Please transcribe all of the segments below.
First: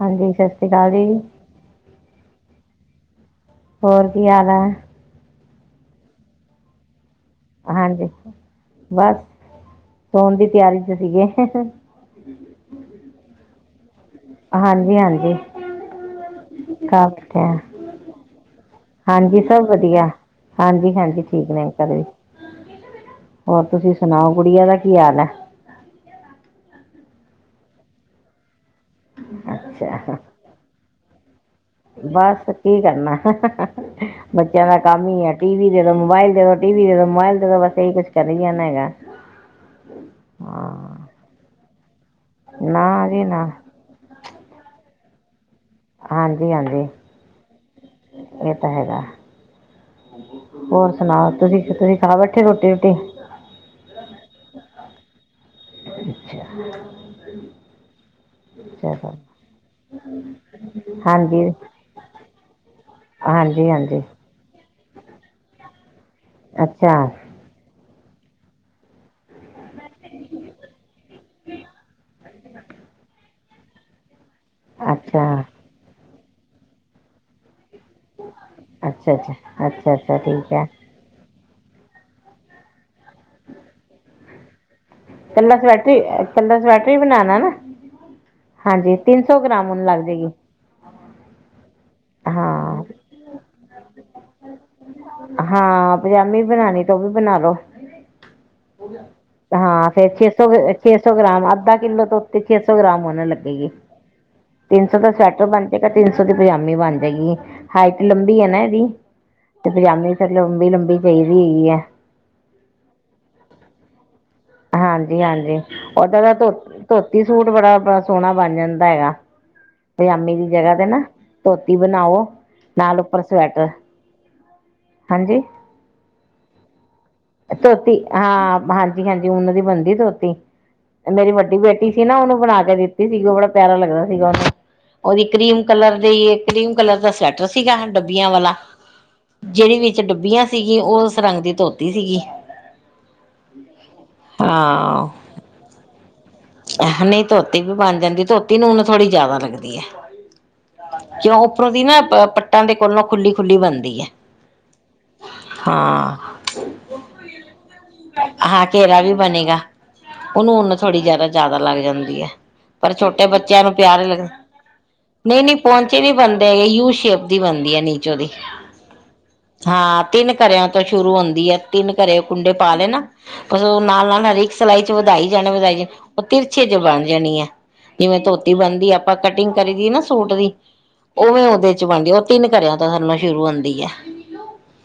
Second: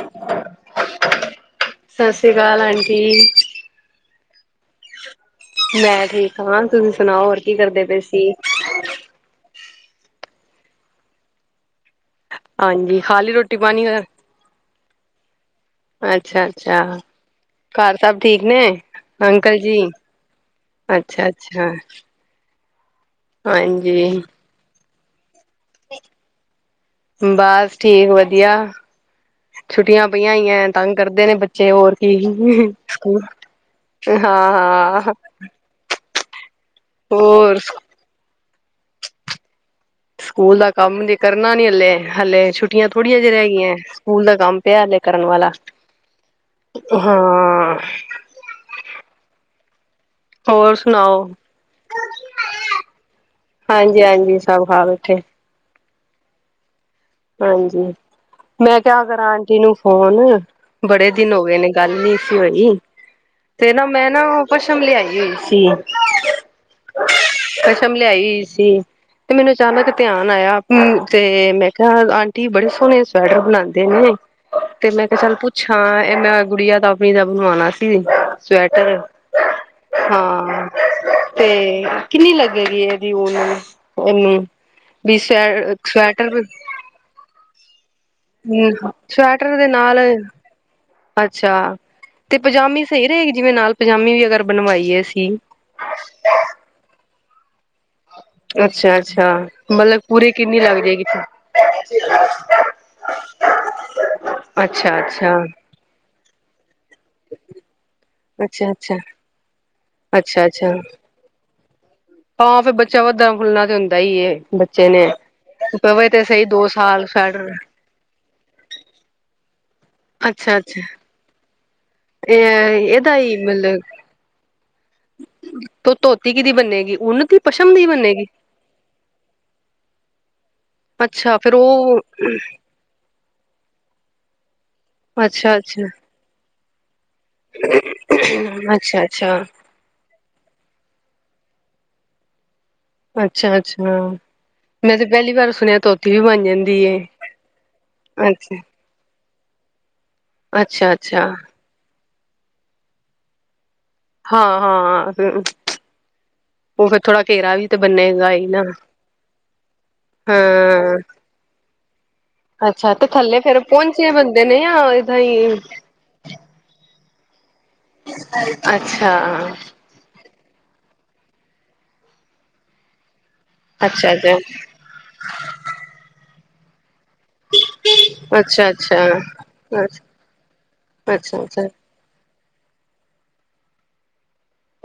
ਹਾਂਜੀ ਸਸ ਸ੍ਰੀ ਕਾਲ ਜੀ। ਸੱਸ ਸੀ ਕਾਲ ਆਂਟੀ। ਹੋਰ ਕੀ ਹਾਲ ਹੈ। ਮੈਂ ਠੀਕ ਹਾਂ ਤੁਸੀਂ ਸੁਣਾਓ ਹੋਰ ਕੀ ਕਰਦੇ ਪਏ ਸੀ। ਸੋਣ ਦੀ ਤਿਆਰੀ ਚ ਸੀਗੇ। ਹਾਂਜੀ ਖਾਲੀ ਰੋਟੀ-ਪਾਣੀ ਹੋਰ। ਹਾਂਜੀ ਹਾਂਜੀ ਅੱਛਾ- ਅੱਛਾ ਖਾ ਬੈਠੇ ਆ ਘਰ ਸਭ ਠੀਕ ਨੇ ਹਾਂਜੀ ਅੰਕਲ ਸਭ ਜੀ ਵਧੀਆ ਹਾਂਜੀ ਹਾਂਜੀ ਅੱਛਾ ਠੀਕ ਨੇ -ਅੱਛਾ ਅੰਕਲ ਵੀ ਹੋਰ ਤੁਸੀਂ ਹਾਂਜੀ ਸੁਣਾਓ ਗੁੜੀਆਂ ਦਾ ਕੀ ਆ ਨਾ ਬਸ ਠੀਕ ਵਧੀਆ ਛੁੱਟੀਆਂ ਅੱਛਾ ਪਈਆਂ ਹੀਈਆਂ ਤੰਗ ਕਰਦੇ ਨੇ ਬ ਬਸ ਕੀ ਕਰਨਾ ਹਾਂ ਬੱਚਿਆਂ ਦਾ ਕੰਮ ਹਾਂ ਹੀ ਹੈ ਟੀ ਵੀ ਦੇ ਮੋਬਾਇਲ [unintelligible] ਟੀ ਵੀ ਤੇ ਮੋਬਾਇਲ ਤੇ ਹੋਰ ਤਾਂ ਬਸ ਇਹੀ ਕੁਛ ਕਰ ਹੀ ਜਾਣਾ ਹੈਗਾ ਹਾਂ ਲੇ ਹਲੇ ਛੁੱਟੀਆਂ ਨਾ ਥੋੜੀਆਂ ਜੀ ਜਿਹੇ ਨਾ ਹੈਗੀਆਂ ਸਕੂਲ ਦਾ ਕੰਮ ਪਿਆ ਹਲੇ ਕਰਨ ਵਾਲਾ ਹਾਂਜੀ- ਹਾਂਜੀ ਹਾਂ ਇਹ ਤਾਂ ਹੈਗਾ ਹੋਰ ਸੁਣਾ ਤੁਸੀਂ ਤੁਸੀਂ ਖਾ ਬੈਠੇ ਰੋਟੀ ਰੂਟੀ ੱਠ ਅੱਛਾ ਹਾਂਜੀ ਮੈਂ ਕ ਚਲੋ ਕਰਾਂ ਆਂਟੀ ਨੂੰ ਫੋਨ ਬੜੇ ਦਿਨ ਹੋ ਹਾਂਜੀ ਗਏ ਨੇ ਗੱਲ ਨੀ ਸੀ ਹੋਈ ਹਾਂਜੀ ਤੇ ਨਾ ਹਾਂਜੀ ਮੈਂ ਨਾ ਉਹ ਪਸ਼ਮ ਲਿਆਈ ਹੋਈ ਸੀ ਅੱਛਾ ਪਸ਼ ਮ ਲਿਆਈ ਸੀ ਤੇ ਮੈਨੂੰ ਅਚਾਨਕ ਧਿਆਨ ਆਇਆ ਤੇ ਆਂਟੀ ਬੜੇ ਸੋਹਣੇ ਸਵੈਟਰ ਬਣਾਉਂ ਤੇਨੇ ਤੇ ਮੈਂ ਕਿਹਾ ਅੱਛਾ ਚੱਲ ਪੁੱਛਾਂ ਇਹ ਮੈਂ ਗੁੜੀਆ ਤਾਂ ਆਪਣੀ ਦਾ ਬਣਵਾਉਣਾ ਸੀ ਸਵੈਟਰ ਅੱਛਾ ਅੱਛਾ ਅੱਛਾ ਅੱਛਾ ਠੀਕ ਹੈ ਹਾਂ ਤੇ ਕਿੰਨੀ ਲੱਗੇਗੀ ਇਹਦੀ ਨੂੰ ਇਹਨੂੰ ਵੀ ਕਲਾ ਸਵੈ ਸਵੈਟਰੀ ਕਲਾ ਸਵੈਟ ਵੀ ਬਣਾਉਣਾ ਨਾ ਹਮ ਹਾਂਜੀ ਤਿੰਨ ਸੌ ਸਵੈਟਰ ਦੇ ਗ੍ਰਾਮ ਹੁਣ ਨਾਲ ਲੱਗ ਜਾਏਗੀ ਅੱਛਾ ਤੇ ਹਾਂ ਪਜਾਮੀ ਸਹੀ ਰਹੇਗੀ ਜਿਵੇਂ ਨਾਲ ਪਜਾਮੀ ਵੀ ਅਗਰ ਬਣਵਾਈ ਸੀ ਹਾਂ ਪਜਾਮੀ ਬਣਾਉਣੀ ਤਾਂ ਉਹ ਵੀ ਬਣਾ ਲੋ ਅੱਛਾ-ਅੱਛਾ ਮਤਲਬ ਫਿਰ ਛੇ ਪੂਰੇ ਸੌ ਕਿੰਨੀ ਲੱਗ ਛੇ ਜਾਏਗੀ ਸੌ ਗ੍ਰਾਮ ਅੱਧਾ ਕਿੱਲੋ ਤੋਂ ਉੱਤੇ ਛੇ ਸੌ ਗ੍ਰਾਮ ਹੋਣ ਲੱਗੇਗੀ ਤਿੰਨ ਅੱਛਾ ਅੱਛਾ ਸੌ ਦਾ ਸਵੈਟਰ ਬਣ ਜਾਗਾ ਤਿੰਨ ਸੌ ਪ ਪੰਜਾਮੀ ਬਣ ਹੈਗੀ ਹਾਈਟ ਲੰਬੀ ਹੈ ਨਾ ਅੱਛਾ ਅੱਛਾ ਇਹਦੀ ਤੇ ਪਜਾਮੀ ਸਰ ਅੱਛਾ ਲੰਬੀ ਅੱਛਾ ਲੰਬੀ ਚਾਹੀਦੀ ਹੈਗੀ ਆ ਹਾਂ ਫਿਰ ਬੱਚਾ ਵੱਧਦਾ ਫੁੱਲਣਾ ਤੇ ਹੁੰਦਾ ਹੀ ਏ ਬੱਚੇ ਨੇ ਹਾਂਜੀ-ਹਾਂਜੀ ਪਵੇ ਓਦ ਤੇ ਦਾ ਸਹੀ ਧੋ ਦੋ ਸਾਲ ਧੋਤੀ ਸੂਟ ਸਵੈਟਰ ਬੜਾ ਸੋਹਣਾ ਬਣ ਜਾਂਦਾ ਹੈਗਾ ਪਾਮੀ ਦੀ ਅੱਛਾ ਜਗ੍ਹਾ ਅੱਛਾ ਤੇ ਨਾ [inaudible] ਇਹ ਨਾਲ ਇਹਦਾ ਉੱਪਰ ਹੀ ਸਵੈਟਰ ਮਤਲਬ ਹਾਂਜੀ ਧ ਧੋਤੀ ਕਿਹਦੀ ਬੰਨੇਗੀ ਉਨ ਦੀ ਪਸ਼ਮ ਦੀ ਬੰਨੇਗੀ ੰਧ ਧੋਤੀ ਮੇਰੀ ਅੱਛਾ ਫੇਰ ਵੱਡੀ ਬੇਟੀ ਉਹ ਸੀ ਨਾ ਉਹਨੂੰ ਬਣਾ ਕੇ ਦਿੱਤੀ ਸੀਗੀ ਉਹ ਬੜਾ ਪਿਆਰਾ ਲੱਗਦਾ ਸੀਗਾ ਉਹਨੂੰ ਉਹਦੀ ਅੱਛਾ ਕਰੀਮ ਅੱਛਾ ਕਲਰ ਦੇ ਇੱਕ ਕਰੀਮ ਕਲਰ ਦਾੱਸ ਸੈਟਰ ਸੀਗਾ ਡੱਬੀਆਂ ਵਾਲਾ ਅੱਛਾ ਅੱਛਾ ਜਿਹੜੀ ਵਿੱਚ ਡੱਬੀਆਂ ਸੀਗੀ ਉਹ ਰੰਗ ਦੀ ਧੋਤੀ ਸੀਗੀ ਅੱਛਾ-ਅੱਛਾ ਹਾਂ ਬਣ ਜਾਂਦੀ ਏ ਨਹੀਂ ਧੋਤੀ ਵੀ ਬਣ ਜਾਂਦੀ ਧੋਤੀ ਅੱਛਾ ਨੂੰ ਹੁਨੂੰ ਥੋੜੀ ਜਿਆਦਾ ਲੱ ਲੱਦੀ ਹੈ ਅੱਛਾ-ਅੱਛਾ, ਕਿਉਂ ਉ ਪ੍ਰਤੀ ਨਾ ਪਟਾਂ ਦੇ ਕੋਲੋਂ ਖੁੱਲੀ-ਖੁੱਲੀ ਬਣਦੀ ਹੈ। ਹਾਂ-ਹਾਂ ਹਾਂ ਉਹ ਫਿਰਰ ਥੋੜਾ ਘੇਰਾ ਵੀ ਤੇ ਬੰਨੇਗਾ ਨਾ ਹਾਂ ਘੇਰਾ ਵੀ ਉਹਨੂੰ ਉਨ ਹਾਂ, ਥੋੜੀ ਜਿਆਦਾ ਜਿਆਦਾ ਲੱਗ ਜਾਂਦੀ ਹੈ ਪਰ ਅੱਛਾ ਤੇ ਛੋਟੇ ਥੱਲੇ ਫੇਰ ਬੱਚਿਆਂ ਨੂੰ ਪਿਆਰ ਹੀ ਪਹੁੰਚੇ ਲੱਗ ਬੰਦੇ ਨੇ ਜਾਂ ਏਦਾਂ ਨਹੀਂ ਹੀ ਨਹੀਂ ਪਹੁੰਚੇ ਨੀ ਬੰਦੇ ਹੈਗੇ ਖੁਸ਼ ਅ ਆਪਦੀੀ ਬਦਾ ਨੀਚੋ ਦੀ ਅੱਛਾ, ਹਾਂ ਤਿੰਨ ਘਰਿਆਂ ਤੋਂ ਸ਼ੁਰੂ ਹੁੰਦੀ ਆ ਤਿੰਨ ਘਰੇ ਕੁੰਡੇ ਪਾ ਲਏ ਨਾ ਨਾਲ-ਨਾਲ ਅੱਛਾ-ਅੱਛਾ, ਹਰੇਕ ਸਿਈ ਚ ਵਧਾਈ ਜਾਣੇ ਵਧਾਈ ਜਾ ਤਿਰਚੇ ਜਵਾਨ ਜਾਣੀ ਹੈ ਜਿਵੇਂ ਧੋਤੀ ਬਣਦੀ ਅੱਛਾ-ਅੱਛਾ, ਆਪਾਂ ਕਟਿੰਗ ਕਰੀ ਦੀ ਨਾ ਸੂਟ ਦੀ ਉਵੇਂ ਅੱਛਾ-ਅੱਛਾ। ਉਹਦੇ ਚ ਬਣਦੀ ਤਿੰਨ ਘਰਿਆਂ ਤਾਂ ਸਾਨੋਂ ਸ਼ੁਰੂ ਹੁੰਂਦੀ ਹੈ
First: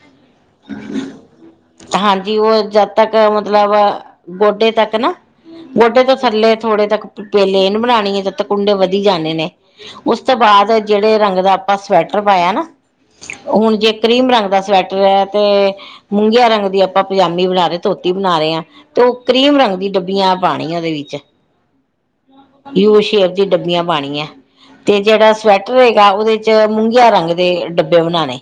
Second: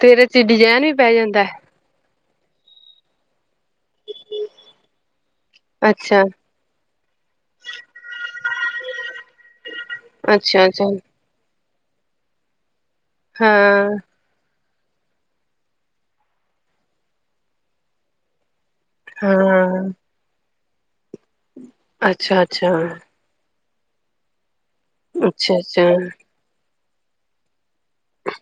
ਤੇ ਇਹਦੇ ਚ ਡਿਜ਼ਾਇਨ ਵੀ ਪੈ ਜਾਂਦਾ ਹੈ ਹਾਂਜੀ ਉਹ ਜਦ ਤੱਕ ਮਤਲਬ ਗੋਡੇ ਤੱਕ ਨਾ ਗੋਡੇ ਤੋਂ ਅੱਛਾ, ਥੱਲੇ ਥੋੜੇ ਤੱਕ ਪੇਲੇੇਨ ਬਣਾਉਣੀ ਹੈ ਤੇ ਤ ਕੁੰਡੇ ਵਧੀ ਜਾਣੇ ਨੇ ਉਸ ਤੋਂ ਬਾਅਦ ਅੱਛਾ-ਅੱਛਾ, ਜਿਹੜੇ ਰੰਗ ਦਾ ਆਪਾਂ ਸਵੈਟਰ ਪਾਇਆ ਨਾ ਹੁਣ ਜੇ ਹਾਂ-ਹਾਂ, ਕਰੀਮ ਰੰਗ ਦਾ ਸਵੈਟਰ ਤੇ ਮੂੰਗੀਆਂ ਰੰਗ ਦੀ ਆਪਾਂ ਪਜਾਮੀ ਬਣਾ ਰਹੇ ਧੋਤੀ ਬਣਾ ਰਹੇ ਹਾਂ ਤੇ ਕਰੀਮ ਰੰਗ ਦੀ ਡੱਬੀਆਂ ਪਾਣੀ ਉਹਦੇ ਵਿੱਚ ਅੱਛਾ-ਅੱਛਾ, ਅੱਛਾ-ਅੱਛਾ, [unintelligible] ਡੱਬੀਆਂ ਪਾਣੀਆਂ ਤੇ ਅੱਛਾ ਜਿਹੜਾ ਅੱਛਾ ਸਵੈਟਰ ਹੈਗਾ ਅੱਛਾ ਉਹਦੇ ਚ ਮੂੰਗਿਆ ਰੰਗ ਦੇ ਡੱਬੇ ਬਣਾਣੇ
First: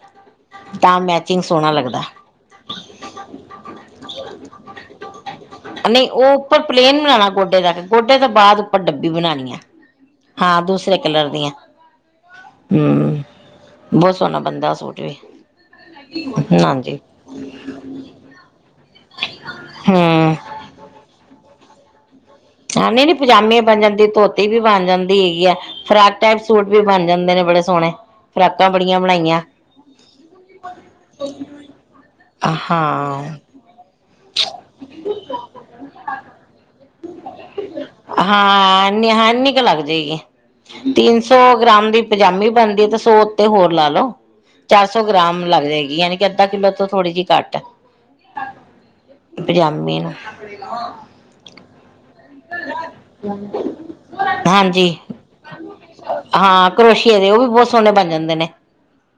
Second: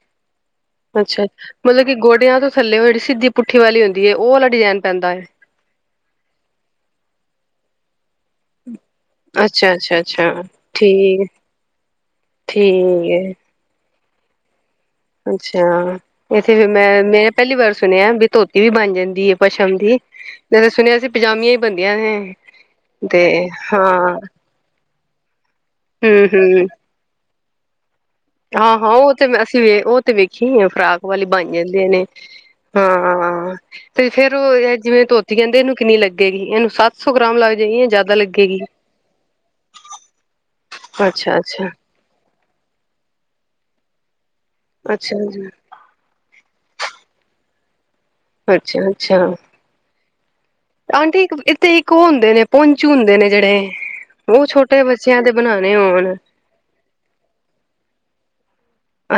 ਅੱਛਾ ਮਤਲਬ ਕਿ ਗੋਡਿਆਂ ਤੋਂ ਥੱਲੇ ਹੋਏ ਜਿਹੜੀ ਸਿੱਧੀ ਪੁੱਠੀ ਵਾਲੀ ਹੁੰਦੀ ਹੈ ਉਹ ਵਾਲਾ ਡਿਜਾਇਨ ਪੈਂਦਾ ਹੈ ਨਹੀਂ ਉਹ ਉੱਪਰ ਪਲੇਨ ਬਣਾਉਣਾ ਗੋਡੇ ਦਾ ਗੋਢੇ ਤੋਂ ਬਾਅਦ ਉੱਪਰ ਡੱਬੀ ਬਣਾਉਣੀ ਆ ਅੱਛਾ-ਅੱਛਾ, ਅੱਛਾ ਅੱਛਾ ਹਾਂ ਦੂਸਰੇ ਠੀਕ ਕਲਰ ਦੀਆਂ ਠੀਕ ਹਮ ਏ ਬਹੁਤ ਸੋਹਣਾ ਬੰਦਾ ਉਸ ਸੂਟ ਵੀ ਅੱਛਾ ਇੱਥੇ ਫ ਹਾਂਜੀ ਮੈਂ ਮੈਂ ਪਹਿਲੀ ਵਾਰ ਸੁਣਿਆ ਵੀ ਧੋਤੀ ਵੀ ਬਣ ਜਾਂਦੀ ਹੈ ਪਸ਼ਮ ਦੀ ਹਮ ਮ ਸੁਣਿਆ ਸੀ ਪਜਾਮੀਆਂ ਬੰਦੀਆਂ ਏਂਂ ਹਾਂ ਨਹੀਂ-ਨਹੀਂ ਪਜਾਮੇ ਬਣ ਜਾਂਦੇ ਧੋਤੀ ਵੀ ਬਣ ਜਾਂਦੀ ਹੈਗੀ ਆ ਫਰਾਕ ਟੈਪ ਸੂਟ ਵੀ ਬਣ ਜਾਂਦੇ ਨੇ ਬੜੇ ਸੋਹਣੇ ਫਰਾਕਾਂ ਹਾਂ-ਹਾਂ ਬੜੀਆਂ ਉਹ ਤੇ ਬਣਾਈਆਂ ਅਸੀਂ ਉਹ ਤੇ ਵੇਖੀ ਫਰਾਕ ਵਾਲੀ ਬਣ ਜਾਂਦੀ ਨੇ ਹਾਂ ਤੇ ਫੇਰ ਉਹ ਜਿਵੇਂ ਧੋਤੀ ਕਹਿੰਦੇ ਇਹਨੂੰ ਕਿੰਨੀ ਲੱਗੇਗੀ ਇਹਨੂੰ ਸੱਤ ਸੋ ਹਾਂ ਨ ਇੰਨੀ ਕੁ ਲੱਗ ਜਾਏਗੀ ਤਿੰਨ ਅੱਛਾ ਸੌ ਅੱਛਾ ਗ੍ਰਾਮ ਦੀ ਪਜਾਮੀ ਬਣਦੀ ਤੇ ਸੋ ਉੱਤੇ ਹੋਰ ਲਾ ਲੋਓ ਚਾਰ ਸੌ ਅੱਛਾ ਗ੍ਰਾਮ ਲੱਗ ਜਾਏਗੀ ਯਾਨੀ ਕਿ ਅੱਧਾ ਕਿੱਲੋ ਤੋਂ ਥੋੜ੍ਹੀ ਜਿਹੀ ਘੱਟ ਅੱਛਾ-ਅੱਛਾ ਪਜਾਮੀ ਨੂੰ ਆਂਟੀ ਇੱਥੇ ਇੱਕ ਉਹ ਹੁੰਦੇ ਨੇ ਪਹੁੰਚ ਹੁੰਦੇ ਨੇ ਜਿਹੜੇ ਉਹ ਛੋਟੇ ਹਾਂਜੀ ਬੱਚਿਆਂ ਦੇ ਬਣਾਉਣੇ ਹੋਣ ਹਾਂ ਕਰੋਸ਼ੀਏ ਦੇ ਉਹ ਵੀ ਬਹੁਤ ਸੋਹਣੇ ਬਣ ਜਾਂਦੇ ਨੇ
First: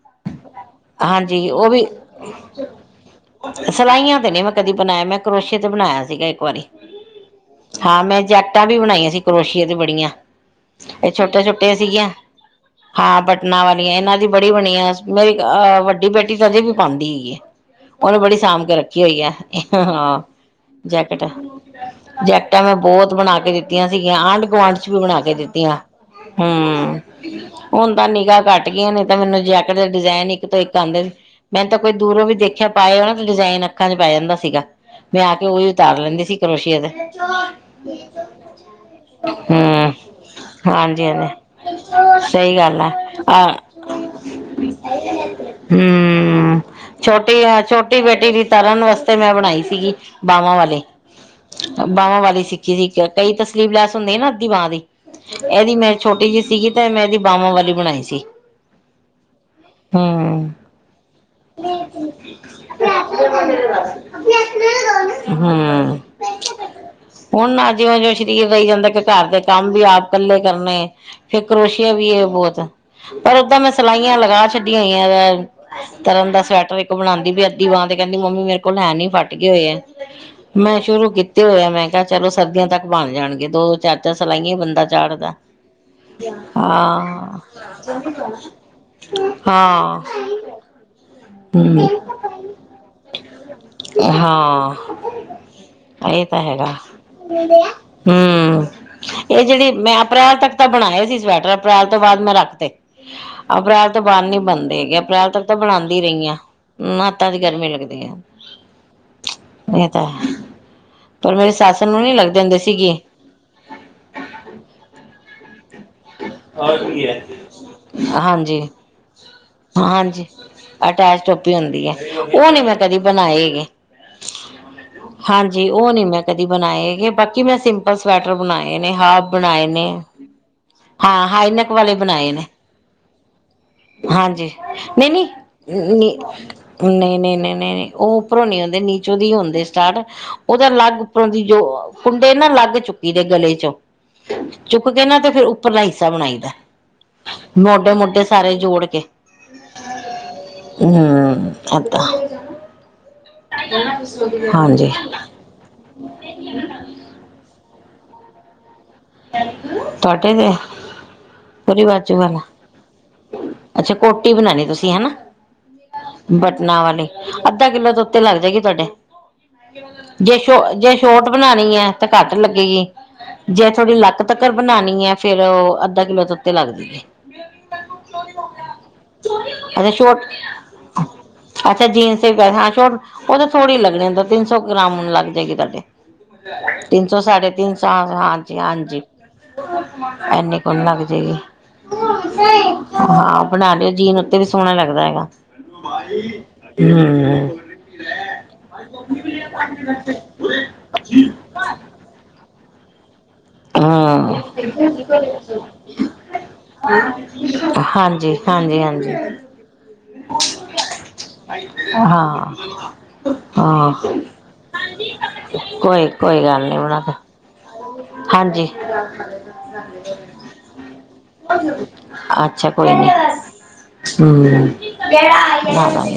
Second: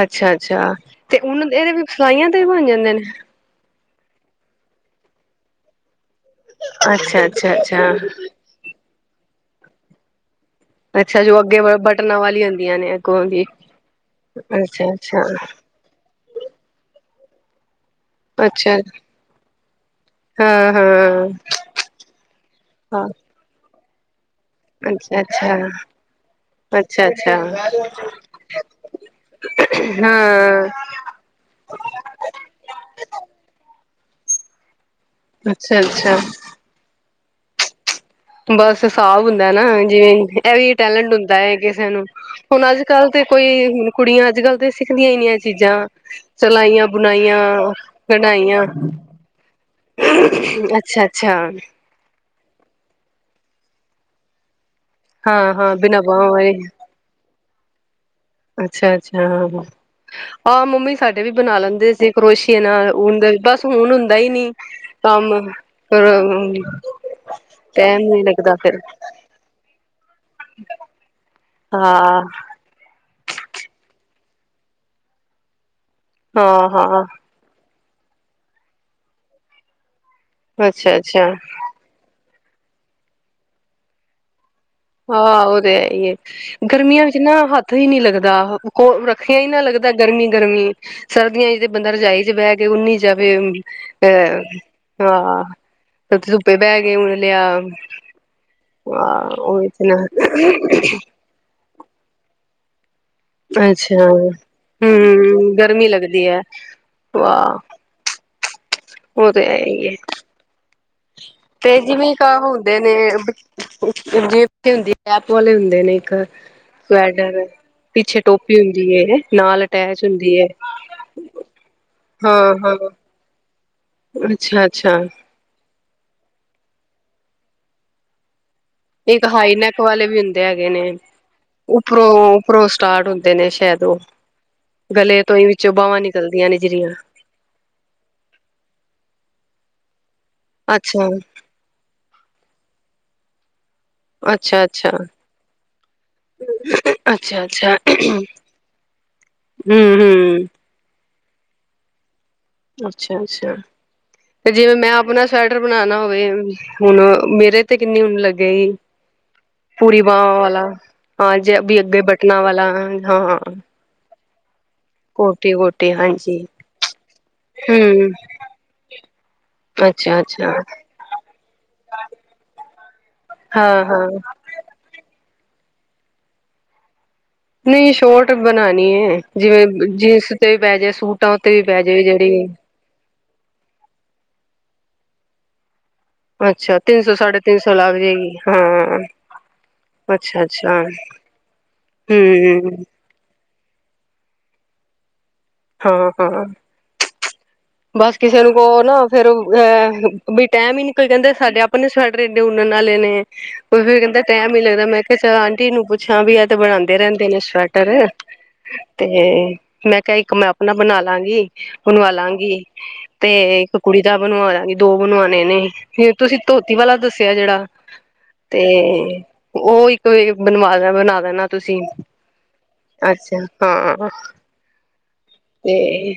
ਅੱਛਾ-ਅੱਛਾ ਤੇ ਹਣ ਹਾਂਜੀ ਉਹ ਇਹਦੇ ਵੀ ਸਲਾਈਆਂ ਤੇ ਬਣ ਜਾਂਦੇ ਨੇ ਸਲਾਈਆਂ ਤੇ ਨੇ ਮੈਂ ਕਦੀ ਬਣਾਇਆ ਮੈਂ ਕਰੋਸੀ਼ਏ ਤੇ ਬਣਾਇਆ ਸੀਗਾ ਇੱਕ ਵਾਰੀ ਅੱਛਾ-ਅੱਛਾ-ਛ ਹਾਂ ਮੈਂ ਜੈਕਟਾਂ ਵੀ ਬਣਾਈਆਂ ਸੀ ਕਰੋਸ਼ੀਆ ਤੇ ਬੜੀਆਂ ਇਹ ਅੱਛਾ ਜੋ ਅੱਗੇ ਛੋਟੇ-ਛੋਟੇ ਸੀਗੀਆਂ ਬਟਨਾਂ ਵਾਲੀ ਹੁੰਦੀਆਂ ਨੇ ਹਾਂ ਅੱਗੋਂ ਦੀ ਬਟਨਾ ਵਾਲੀਆਂ ਇਹਨਾਂ ਦੀ ਬੜੀ ਬਣੀ ਆ ਅੱਛਾ-ਅੱਛਾ ਮੇਰੀ ਵੱਡੀ ਬੇਟੀ ਤਾਂ ਅਜੇ ਵੀ ਪਾਉਂਦੀ ਏ ਉਹ ਤੇ ਬੜੀ ਸਾਂਭ ਕੇ ਅੱਛਾ ਰੱਖੀ ਹੋਈ ਆ ਹਾਂ ਜੈਕਟ ਹਾਂ-ਹਾਂ ਜੈਕ ਮੈਂ ਹਾਂ ਬਹੁਤ ਬਣਾ ਕੇ ਦਿੱ ਆਂ ਸੀਗੀਆਂ ਆਂਢ ਗੁਆਂਢ ਚ ਵੀ ਬਣਾ ਕੇ ਅੱਛਾ-ਅੱਛਾ ਦਿੱਤੀਆਂ ਹਮ ਅੱਛਾ-ਅੱਛਾ ਹੁਣ ਤਾਂ ਨਿਗਾਹ ਘੱਟ ਗਈਆਂ ਨੇ ਤਾਂ ਮੈਨੂੰ ਜੈਕਟ ਦੇ ਡਿਜਾਇਨ ਇੱਕ ਤੋਂ ਹਾਂ ਇੱਕ ਆਉਂਦੇ ਮੈਂ ਤਾਂ ਕੋਈ ਦੂਰੋਂ ਵੀ ਦੇਖਿਆ ਪਾਏ ਉਹ ਨਾ ਡਿਜ਼ਾਇਨ ਅੱਖਾਂ ਚ ਪੈ ਜਾਂਦਾ ਸੀਗਾ ਮੈਂ ਆ ਕੇ ਉਹੀ ਉਤਾਰ ਅੱਛਾ-ਅੱਛਾ ਲੈਂਦੀ ਸੀ ਕਰੋਸ਼ੀਏ ਦੇ [inaudible] ਬਸ ਸਾਬ ਹੁੰਦਾ ਨਾ ਜਿਵੇਂ ਇਹ ਵੀ ਹਾਂਜੀ ਟੈਲੈਂਟ ਹੁੰਦਾ ਹਾਂਜੀ ਹੈ ਕਿਸੇ ਨੂੰ ਸਹੀ ਹੁਣ ਗੱਲ ਅੱਜ ਆ ਕੱਲ ਤੇ ਆ ਕੋਈ ਕੁੜੀਆਂ ਅੱਜ ਕੱਲ ਤੇ ਸਿੱਖਦੀਆਂ ਹੀ ਨੀ ਆਂ ਚੀਜ਼ਾਂ ਹੂੰ ਸਲਾਈਆਂ, ਛੋਟੀ ਬੁਣਾਈਆਂ, ਛੋਟੀ ਬੇਟੀ ਦੀ ਕਢਾਈਆਂ ਤਰਨ ਵਾਸਤੇ ਮੈਂ ਬਣਾਈ ਸੀਗੀ ਬਾਹਵਾਂ ਵਾਲੀ ਅੱਛਾ-ਅੱਛਾ। ਬਾਹਵਾਂ ਵਾਲੀ ਸਿੱਖੀ ਸੀ ਕਈ ਤ ਸਲੀਵਲੈਸ ਹੁੰਦੀ ਸੀ ਨਾ ਅੱਧੀ ਬਾਂਹ ਦੀ। ਹਾਂ-ਹਾਂ ਇਹਦੀ ਮੈਂ ਬਿਨਾਂ ਬਾਂਹ ਛੋਟੀ ਜਿਹੀ ਵਾਲੇ ਸੀਗੀ ਤਾਂ ਮੈਂ ਇਹਦੀ ਬਾਵਾਂ ਵਾਲੀ ਬਣਾਈ ਸੀ। ਅੱਛਾ-ਅੱਛਾ ਹਾਂ ਹੂੰ ਹਹ ਮੰਮੀ ਸਾਡੇ ਵੀ ਬਣਾ ਲੈਂਦੇ ਸੀ ਕਰੋਸ਼ੀਏ ਨਾਲ ਹੁਣ ਬਸ ਹੁਣ ਹੁੰਦਾ ਹੀ ਨੀ ਕੰਮ ਹੂੰ ਕਰ ਹੁਣ ਨਾ ਜਿਉਂ ਜਿਉਂ ਸਰੀਰ ਰਹੀ ਜਾਂਦਾ ਕਿ ਘਰ ਦੇ ਕੰਮ ਵੀ ਆਪ ਕੱਲੇ ਕਰਨੇ ਫਿਰ ਕਰੋਸੀਏ ਵੀ ਹਾਂ ਏ ਬਹੁਤ। ਪਰ ਓਦਾਂ ਮੈਂ ਸਿਲਾਈਆਂ ਲਗਾ ਛੱਡੀਆਂ ਹੋਈਆਂ ਵ ਤਰਨ ਦਾ ਸਵੈਟਰ ਇੱਕ ਹਾਂ-ਹਾਂ ਬਣਾਦੀ ਪਈ ਐ। ਅੱਧੀ ਬਾਂ ਦੇ ਕਹਿੰਦੀ ਮੰਮੀ ਮੇਰੇ ਕੋਲ ਹੈ ਨੀ ਫਟ ਗਏ ਹੋਏ ਆ। ਮੈਂ ਸ਼ੁਰੂ ਕੀ ਅੱਛਾ-ਅੱਛਾ ਤੇ ਹੋਇਆ ਮੈਂ ਕਿਹਾ ਚਲੋ ਸਰਦੀਆਂ ਤੱਕ ਬਣ ਜਾਣਗੇ ਦੋ ਚਾਰ-ਚਾਰ ਸਲਾਈਆਂ ਬੰ ਹਾਂ ਉਹ ਤੇ ਹੈ ਹੀ ਹੈ ਗਰਮੀਆਂ ਵਿੱਚ ਨਾ ਹਾਂ ਹੱਥ ਹੀ ਨੀ ਲੱਗਦਾ ਕੋ ਰੱਖਿਆ ਹੀ ਨਾ ਲੱਗਦਾ ਹਾਂ ਗਰਮੀ-ਗਰਮੀ ਸਰਦੀਆਂ ਚ ਤੇ ਹਮ ਬੰਦਾ ਰਜਾਈ ਚ ਬਹਿ ਕੇ ਓਨੀ ਜਾਵੇ ਅਹ ਹਾਂ ਹਾਂ ਇਹ ਤਾਂ ਧੁੱਪੇ ਹੈਗਾ ਬਹਿ ਕੇ ਉਣ ਲਿਆ ਹਮ ਹਾਂ ਇਹ ਉਹ ਜਿਹੜੀ ਤੇ ਨਾ ਅਪ੍ਰੈਲ ਤੱਕ ਤਾਂ ਬਣਾਇਆ ਸੀ ਸਵੈਟਰ ਅਪ੍ਰੈਲ ਤੋਂ ਬਾਅਦ ਮੈਂ ਰੱਖ ਤੇ। ਅਪ੍ਰੈਲ ਤੋਂ ਅੱਛਾ ਬਾਦ ਨੀ ਬਣਦੇ ਹੈਗੇ ਅਪ੍ਰੈਲ ਤੱਕ ਹੂੰ ਤਾਂ ਗਰਮੀ ਬਣਾਦੀ ਲੱਗਦੀ ਰਹੀ ਹੈ ਹੱਤਾਂ ਦੀ ਵਾਹ ਗਰਮੀ ਲੱਗਦੀ ਏ ਉਹ ਤੇ ਹੈ ਹੀ ਇਹ ਤਾਂ ਹੈ। ਪਰ ਮੇਰੀ ਤੇ ਸੱਸ ਨੂੰ ਜਿਵੇ ਨੀ ਲੱਗਦੇ ਹੁੰਦੇ ਨੇ ਸੀਗੇ [inaudible] ਵਾਲੇ ਹੁੰਦੇ ਨੇ ਇੱਕ ਸਵੈਟਰ ਪਿੱਛੇ ਟੋਪੀ ਹਾਂਜੀ ਹੁੰਦੀ ਹੈ ਨਾਲ ਅਟੈਚ ਹਾਂਜੀ ਹੁੰਦੀ ਹੈ ਅਟੈਚ ਟੋਪੀ ਹੁੰਦੀ ਹੈ ਉਹ ਨੀ ਮੈਂ ਹਾਂ-ਹਾਂ ਕਦੀ ਬਣਾਏ ਹੈਗੇ ਅੱਛਾ-ਅੱਛਾ। ਹਾਂਜੀ ਉਹ ਨੀ ਮੈਂ ਕਦੀ ਬਨਾਏ ਹੇਗੇ ਬਾਕੀ ਮੈਂ ਸਿੰਪਲ ਸਵੈਟਰ ਬਨਾਏ ਨੇ ਹਾਫ ਇੱਕ ਬਣਾਏ ਹਾਈਨੈਕ ਨੇ ਵਾਲੇ ਵੀ ਹੁੰਦੇ ਹੈਗੇ ਨੇ ਹਾਂ ਹਾਈ ਨੇਕ ਵਾਲੇ ਉੱਪਰੋਂ ਬਣਾਏ ਨੇ, ਉੱਪਰੋਂ ਸਟਾਰਟ ਹੁੰਦੇ ਨੇ ਸ਼ਾਇਦ ਉਹ ਹਾਂਜੀ ਗਲੇ ਨਹੀਂ-ਨਹੀਂ, ਤੋਂ ਹੀ ਵਿੱਚੋਂ ਬਾਹਵਾਂ ਨੀ ਨਿਕਲਦੀਆਂ ਨੇ ਜਿਹੜੀਆਂ ਨਹੀਂ-ਨਹੀ, ਨਹੀਂ ਉਹ ਉਪਰੋਂ ਨ ਹੁੰਦੇ ਨੀਚੋ ਦੀ ਹੁੰਦੇ ਸਟਾਰਟ। ਅਲੱਗ ਅੱਛਾ ਉੱਪਰੋਂ ਦੀ ਜੋ ਕੁੰਡੇ ਨਾ ਲੱਗ ਚੁੱਕੀ ਦੇ ਗਲੇ ਚੋਂ। ਅੱਛਾ ਚੁੱਕ ਅੱਛਾ ਕੇ ਨਾ ਤੇ ਫਿਰ ਉੱਪਰਲਾ ਹਿੱਸਾ ਬਣਾਈ ਦਾ ਅੱਛਾ ਅੱਛਾ ਮੋਢੇ-ਮੂਡੇ ਸਾਰੇ ਜੋੜ ਕੇ ਹਮ ਹਮ ਹਮ। ਹੈ ਤਾਂ ਅੱਛਾ। ਅੱਛਾ, ਤੇ ਜਿਵੇਂ ਮੈਂ ਹਾਂਜੀ ਆਪਣਾ ਸਵੈਟਰ ਬਨਾਨਾ ਹੋਵੇ ਹੁਣ ਮੇਰੇ ਤੇ- ਕਿੰਨੀ ਉਣ ਲੱਗੇਗੀ? ਪੂਰੀ ਤੁਹਾਡੇ ਬਾਂਵਾਂ ਤੇ ਵਾਲਾ, ਹਾਂ ਜੇ ਵੀ ਪੂਰੀ ਅੱਗੇ ਬਾਜੂ ਬਟਨਾ ਵਾਲਾ ਹਾਂ। ਅੱਛਾ ਕੋਟੀ ਬਨਾਣੀ ਤੁਸੀ? ਹੈਨਾ- ਕੋਟੀ ਕੋਟੀ ਹਾਂਜੀ ਬਟਨਾਂ ਵਾਲੀ, ਅੱਧਾ ਕਿੱਲੋ ਤੋ ਹੂੰ ਉਤੇ ਲੱਗ ਜਾਏਗੀ ਤੁਹਾਡੇ, ਅੱਛਾ ਜੇ ਅੱਛਾ ਸ਼ੋਟ ਜੇ ਸ਼ੋਟ ਬਣਾਣੀ ਹੈ 'ਤੇ ਘੱਟ ਲੱਗੇਗੀ ਜੇ- ਹਾਂ ਥੋੜੀ ਹਾਂ ਲੱਕ ਤੱਕਨ ਬਣਾਣੀ ਹੈ? ਫੇਰ ਉਹ, ਅੱਧਾ ਕਿੱਲੋ ਤੋ ਉਤੇ ਲਗਜੇਗੀ। ਨਹੀਂ ਸ਼ੋਟ ਬਣਾਣੀ ਏ, ਜਿਵੇਂ ਅੱਛਾ ਸ਼ੋਟ ਜੀਨਸ ਤੇ ਵੀ ਪੈ ਜਾਏ, ਸੂਟਾਂ ਉਤੇ ਵੀ ਪੈ ਅੱਛਾ ਜੇ ਜੀਨਸ ਦੇ ਜਿਹੜੀ। ਪੈਸੇ, ਹਾਂ ਸ਼ੋਟ ਉਹ ਤਾਂ ਥੋੜ੍ਹੀ ਲੱਗਣੀ, ਓ ਤਾਂ ਤਿੰਨ ਸੌ ਗ੍ਰਾਮ ਲੱਗ ਜਾਏਗੀ ਤਾਡੀ। ਅੱਛਾ ਤਿੰਨ ਸੌ- ਸਾਢੇ ਤਿੰਨ ਸੌ ਲੱਗ ਜੇਗੀ। ਹਾਂਜੀ ਹਾਂਜੀ, ਇਨੀ ਕੁ ਅੱਛਾ ਲਗ ਜਏਗੀ, ਹੂੰ ਹਾਂ। ਬਣਾ ਲਿਓ, ਜੀਨ ਉੱਤੇ ਵੀ ਸੋਹਣਾ ਲੱਗਦਾ ਹੈਗਾ। ਹਾਂ ਹਾਂ, ਹਮ ਬਸ ਕਿਸੇ ਨੂੰ ਕਹੋ ਨਾ ਫੇਰ ਓ ਐ ਬਈ ਟਾਈਮ ਹੀ ਨਿਕਲ ਜਾਂਦੈ, ਸਾਡੇ ਆਪਣੇ ਸਵੈਟਰ ਹੀ ਇਹਨੇ ਉਣਨ ਆਲੇ ਨੇ। ਉਹ ਫਿਰ ਕਹਿੰਦਾ ਹਮ ਟੈਮ ਨੀ ਲੱਗਦਾ ਮੈਂ ਕਿਹਾ ਚਲ ਆਂਟੀ ਨੂੰ ਪੁੱਛਾਂ ਵੀ ਆਹ ਤੇ ਬਣਾਦੇ ਰਹਿੰਦੇ ਨੇ ਸਵੈਟਰ, ਹਾਂਜੀ ਹਾਂਜੀ ਤੇ ਹਾਂਜੀ ਮੈਂ ਮੈਂ ਆਪਣਾ ਬਣਾ ਤ ਹਾਂ ਬਣਵਾਲਾਂਗੀ, ਤੇ ਇੱਕ ਹਾਂ ਕੁੜੀ ਦਾ ਬਣਵਾ ਲਾਂਗੀ, ਦੋ ਬਣਵਾਣੇ ਨੇ, ਕੋਈ ਤੇ ਤੁਸੀਂ ਕੋਈ ਗੱਲ ਧੋਤੀ ਨੀ ਵਾਲਾ ਬਣਾ ਦੱਸਿਆ ਜਿਹੜਾ, ਤੇ ਹਾਂਜੀ ਉਹ ਇੱਕ ਬਣਵਾ ਬਣਾ ਦੇਣਾ ਤੁਸੀਂ। ਅੱਛਾ ਕੋਈ ਨੀ ਅੱਛਾ, ਹਾਂ। ਹਮ [unintelligible] ਤੇ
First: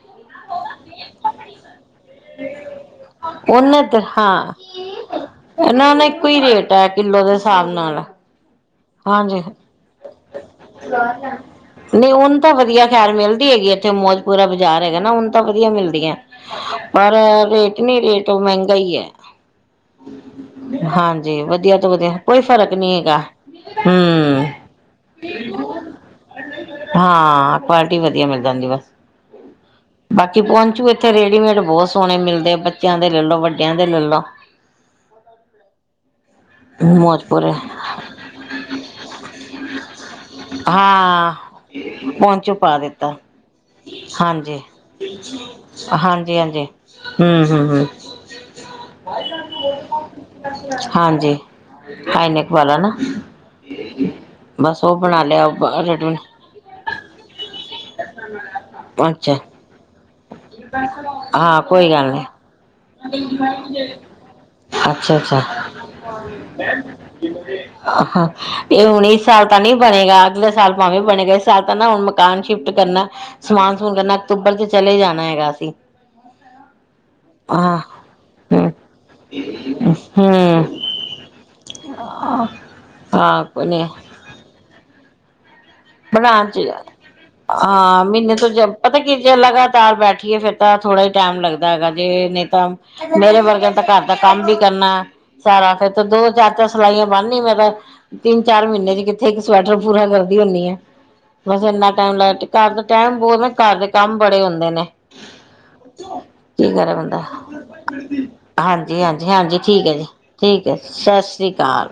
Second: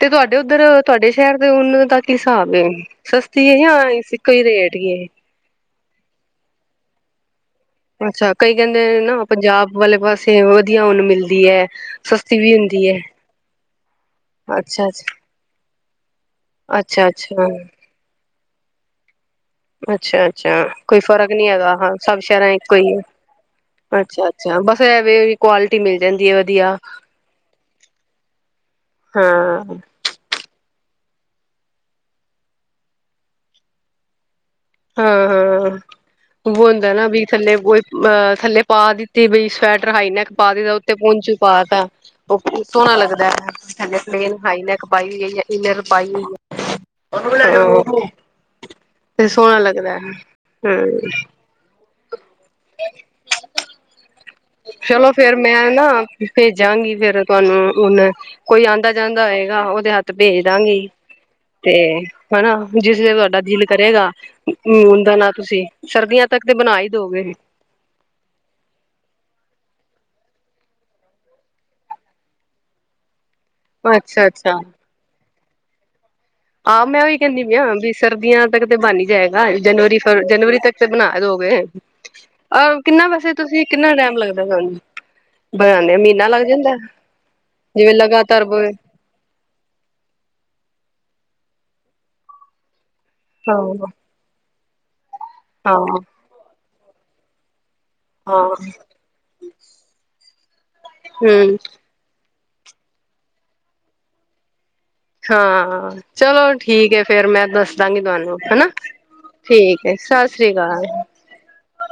ਤੇ ਤੁਹਾਡੇ ਉੱਧਰ, ਤੁਹਾਡੇ ਸ਼ਹਿਰ ਦੇ ਉਣ ਤਾਂ ਹਿਸਾਬ ਏ? ਸਸਤੀ ਏ ਯਾਂ ਉਹਨੇ ਤੇ ਇੱਕੋ ਹੀ ਹਾਂ ਰੇਟ ਈ ਏ? ਇਹਨਾਂ ਨਾ ਇੱਕੋ ਹੀ ਰੇਟ ਹੈ ਕਿੱਲੋ ਦੇ ਹਿ ਹਿਸਾਬ ਨਾਲ। ਅੱਛਾ ਕਈ ਕਹਿੰਦੇ ਨੇ ਨਾ ਹਾਂਜੀ ਪੰਜਾਬ ਵਾਲੇ ਪਾਸੇ ਵਧੀਆ ਉਨ ਮਿਲਦੀ ਐ, ਸਸਤੀ ਵੀ ਹੁੰਦੀ ਐ। ਐਥੇ ਮੌਜਪੁਰਾ ਬਾਜ਼ਾਰ ਅੱਛਾ ਹੈਗਾ ਅੱਛਾ ਨਾ ਉੱਨ ਤਾਂ ਵਧੀਆ ਮਿਲਦੀਆਂ, ਅੱਛਾ ਪਰ ਅੱਛਾ। ਰੇਟ ਨੀ ਰੇਟ ਤੋਂ ਮਹਿੰਗਾ ਹੀ ਐ। ਅੱਛ -ਅੱਛਾ ਕੋਈ ਫ਼ਰਕ ਨੀ ਹੈਗਾ ਵਧੀਆ ਤੋਂ ਹਾਂ, ਵਧੀਆ ਸਭ ਕੋਈ ਸ਼ਹਿਰਾਂ ਫ਼ਰਕ ਇੱਕੋ ਹੀ ਨਹੀਂ ਏ। ਹੈਗਾ ਹਮ ਅੱਛਾ-ਅੱਛਾ ਬਸ ਇਹ ਵੇ ਕੁਆਲਿਟੀ ਮਿਲ ਜਾਂਦੀ ਏ ਵਧੀਆ, ਹਾਂ ਕੁਆਲਿਟੀ ਵਧੀਆ ਮਿਲ ਜਾਂਦੀ ਬਸ ਹਾਂ-ਹਾਂ। ਬਾਕੀ ਪਹੁੰਚੂ ਇੱਥੇ ਰੇਡੀਮੇਡ ਬਹੁਤ ਸੋਹਣੇ ਮਿਲਦੇ ਆ ਬੱਚਿਆਂ ਦੇ ਲੈਲੋ ਵੱਡਿਆਂ ਦੇ ਲੈਲੋ ਹਾਂ-ਹਾਂ, ਉਹ ਹੁੰਦਾ ਨਾ ਵੀ ਮੌਜਪੁਰ ਥੱਲੇ ਬੁ ਥੱਲੇ ਪਾ ਦਿੱਤੀ ਬਈ ਸਵੈਟਰ ਹਾਈਨੈਕ ਪਾ ਦਿੱਤਾ, ਉਤੇ ਹਾਂ ਪੌਂਚੁ ਪਾ ਤਾ ਉਹ ਪਹੁੰਚੂ ਪਾ ਸੋਹਣਾ ਦਿੱਤਾ ਲੱਗਦਾ। ਥੱਲੇ ਪਲੇਨ ਹਾਂਜੀ, ਹਾਈਨੈਕ ਪਾਈ ਹੋਈ ਹੈ ਜਾਂ ਇਨਰ ਪਾਈ ਹੋਈ ਹਾਂਜੀ, ਹਾਂਜੀ ਹੈ ਹੂੰ, ਹੂੰ, ਹੂੰ ਲੱਗਦਾ ਹੈ ਹਮ ਹਾਂਜੀ। ਹਾਈਨੇਕ ਵਾਲਾ ਨਾ [inaudible] ਉਹ ਚਲੋ ਬਣਾ ਫੇਰ ਲਿਆ ਮੈਂ ਨਾ ਰੈਡੀ ਭੇਜਾਂਗੀ ਫੇਰ ਤੁਹਾਨੂੰ ਹੁਣ ਕੋਈ ਆਉਂਦਾ ਜਾਂਦਾ ਅੱਛਾ ਹੋਏਗਾ ਉਹਦੇ ਹੱਥ ਭੇਜ ਦਾਂਗੀ ਹਾਂ ਤੇ ਕੋਈ ਗੱਲ ਨੀ ਹੈਨਾ ਜਿਸ ਤੁਹਾਡਾ ਦਿਲ ਕਰੇਗਾ ਮੂਣ ਦਾ ਅੱਛਾ, ਨ ਅੱਛਾ ਤੁਸੀਂ ਸਰਦੀਆਂ ਤੱਕ ਤੇ ਬਣਾ ਹੀ ਦੋਗੇ ਹਾਂ ਇਹ ਹੁਣ ਇਸ ਸਾਲ ਤਾਂ ਨਹੀ ਬਣੇਗਾ ਅਗਲੇ ਸਾਲ ਭਾਵੇਂ ਬਣੇਗਾ ਇਸ ਸਾਲ ਤਾਂ ਨਾ ਹੁਣ ਮਕਾਨ ਸ਼ਿਫਟ ਕਰਨਾ ਸਮਾਨ ਸਮੂ ਕਰਨਾ ਅੱਛਾ ਅਕਤੂਬਰ ਅੱਛਾ ਚ ਜਾਣਾ ਹੈਗਾ ਅਸੀਂ ਆਹ ਮੈਂ ਉਹੀ ਕਹਿੰਦੀ ਵੀ ਆ ਹਾਂ ਵੀ ਸਰਦੀਆਂ ਤੱਕ ਹੂੰ, ਤੇ ਬਣ ਹੀ ਜਾਏਗਾ ਜਨਵਰੀ ਫ ਜਨਵਰੀ ਹੂੰ ਤੱਕ ਤੇ ਬਣਾ ਦੋਗੇਹ ਕਿੰਨਾ ਵੈਸੇ ਤੁਸੀਂ ਕਿੰਨਾ ਟਾਈਮ ਲੱਗਦਾ ਤੁਹਾਨੂੰ ਬਣਾਦੇ ਮਹੀਨਾ ਲੱਗ ਬਣਾਉਣ ਚ ਜਾਂਦਾ ਜਿਵੇਂ ਹਾਂ ਮਹੀਨੇ ਲਗਾਤਾਰ ਤੋਂ ਬਵੇ ਪਤਾ ਕੀ ਜੇ ਲਗਾਤਾਰ ਬੈਠੀਏ ਫਿਰ ਤਾਂ ਥੋੜ੍ਹਾ ਹੀ ਟਾਈਮ ਲੱਗ- ਗ ਜੇ ਨਹੀ ਤਾਂ ਮੇਰੇ ਹਾਂ ਵਰਗਿਆਂ ਤਾਂ ਘਰ ਦਾ ਕੰਮ ਵੀ ਕਰਨਾ ਸਾਰਾ ਹਾਂ ਫੇਰ ਤੇ ਚੋ ਚਾਰ ਦਸ ਸਿਲਾਈਆਂ ਬਣਨੀ ਮੈਂ ਤਾਂ ਤਿੰਨ ਹਾਂ ਚਾਰ ਹਮ ਮਹੀਨੇ ਚ ਕਿੱਥੇ ਇੱਕ ਸਵੈਟਰ ਪੂਰਾ ਕਰਦਾ ਹੁੰਦੀਏ ਬਸ ਇੰਨਾ ਟਾਈਮ ਲੱਗ ਘਰ ਦਾ ਟਾਈਮ ਬਹੁਤ ਨੇ ਘਰ ਦੇ ਕੰਮ ਬੜੇ ਹੁੰਦੇ ਨੇ ਹਾਂ ਚਲੋ ਕੀ ਠੀਕ ਕਰੇ ਹੈ ਬੰਦਾ ਫੇਰ ਮੈਂ ਦੱਸਦਾਂਗੀ ਤੁਹਾਨੂੰ ਹੈਨਾ ਹਾਂਜੀ ਹਾਂਜੀ ਹਾਂਜੀ ਠੀਕ ਹੈ ਜੀ ਸਤਿ ਸ੍ਰੀ ਠੀਕ ਹੈ ਅਕਾਲ ਸਤਿ ਸ੍ਰੀ ਅਕਾਲ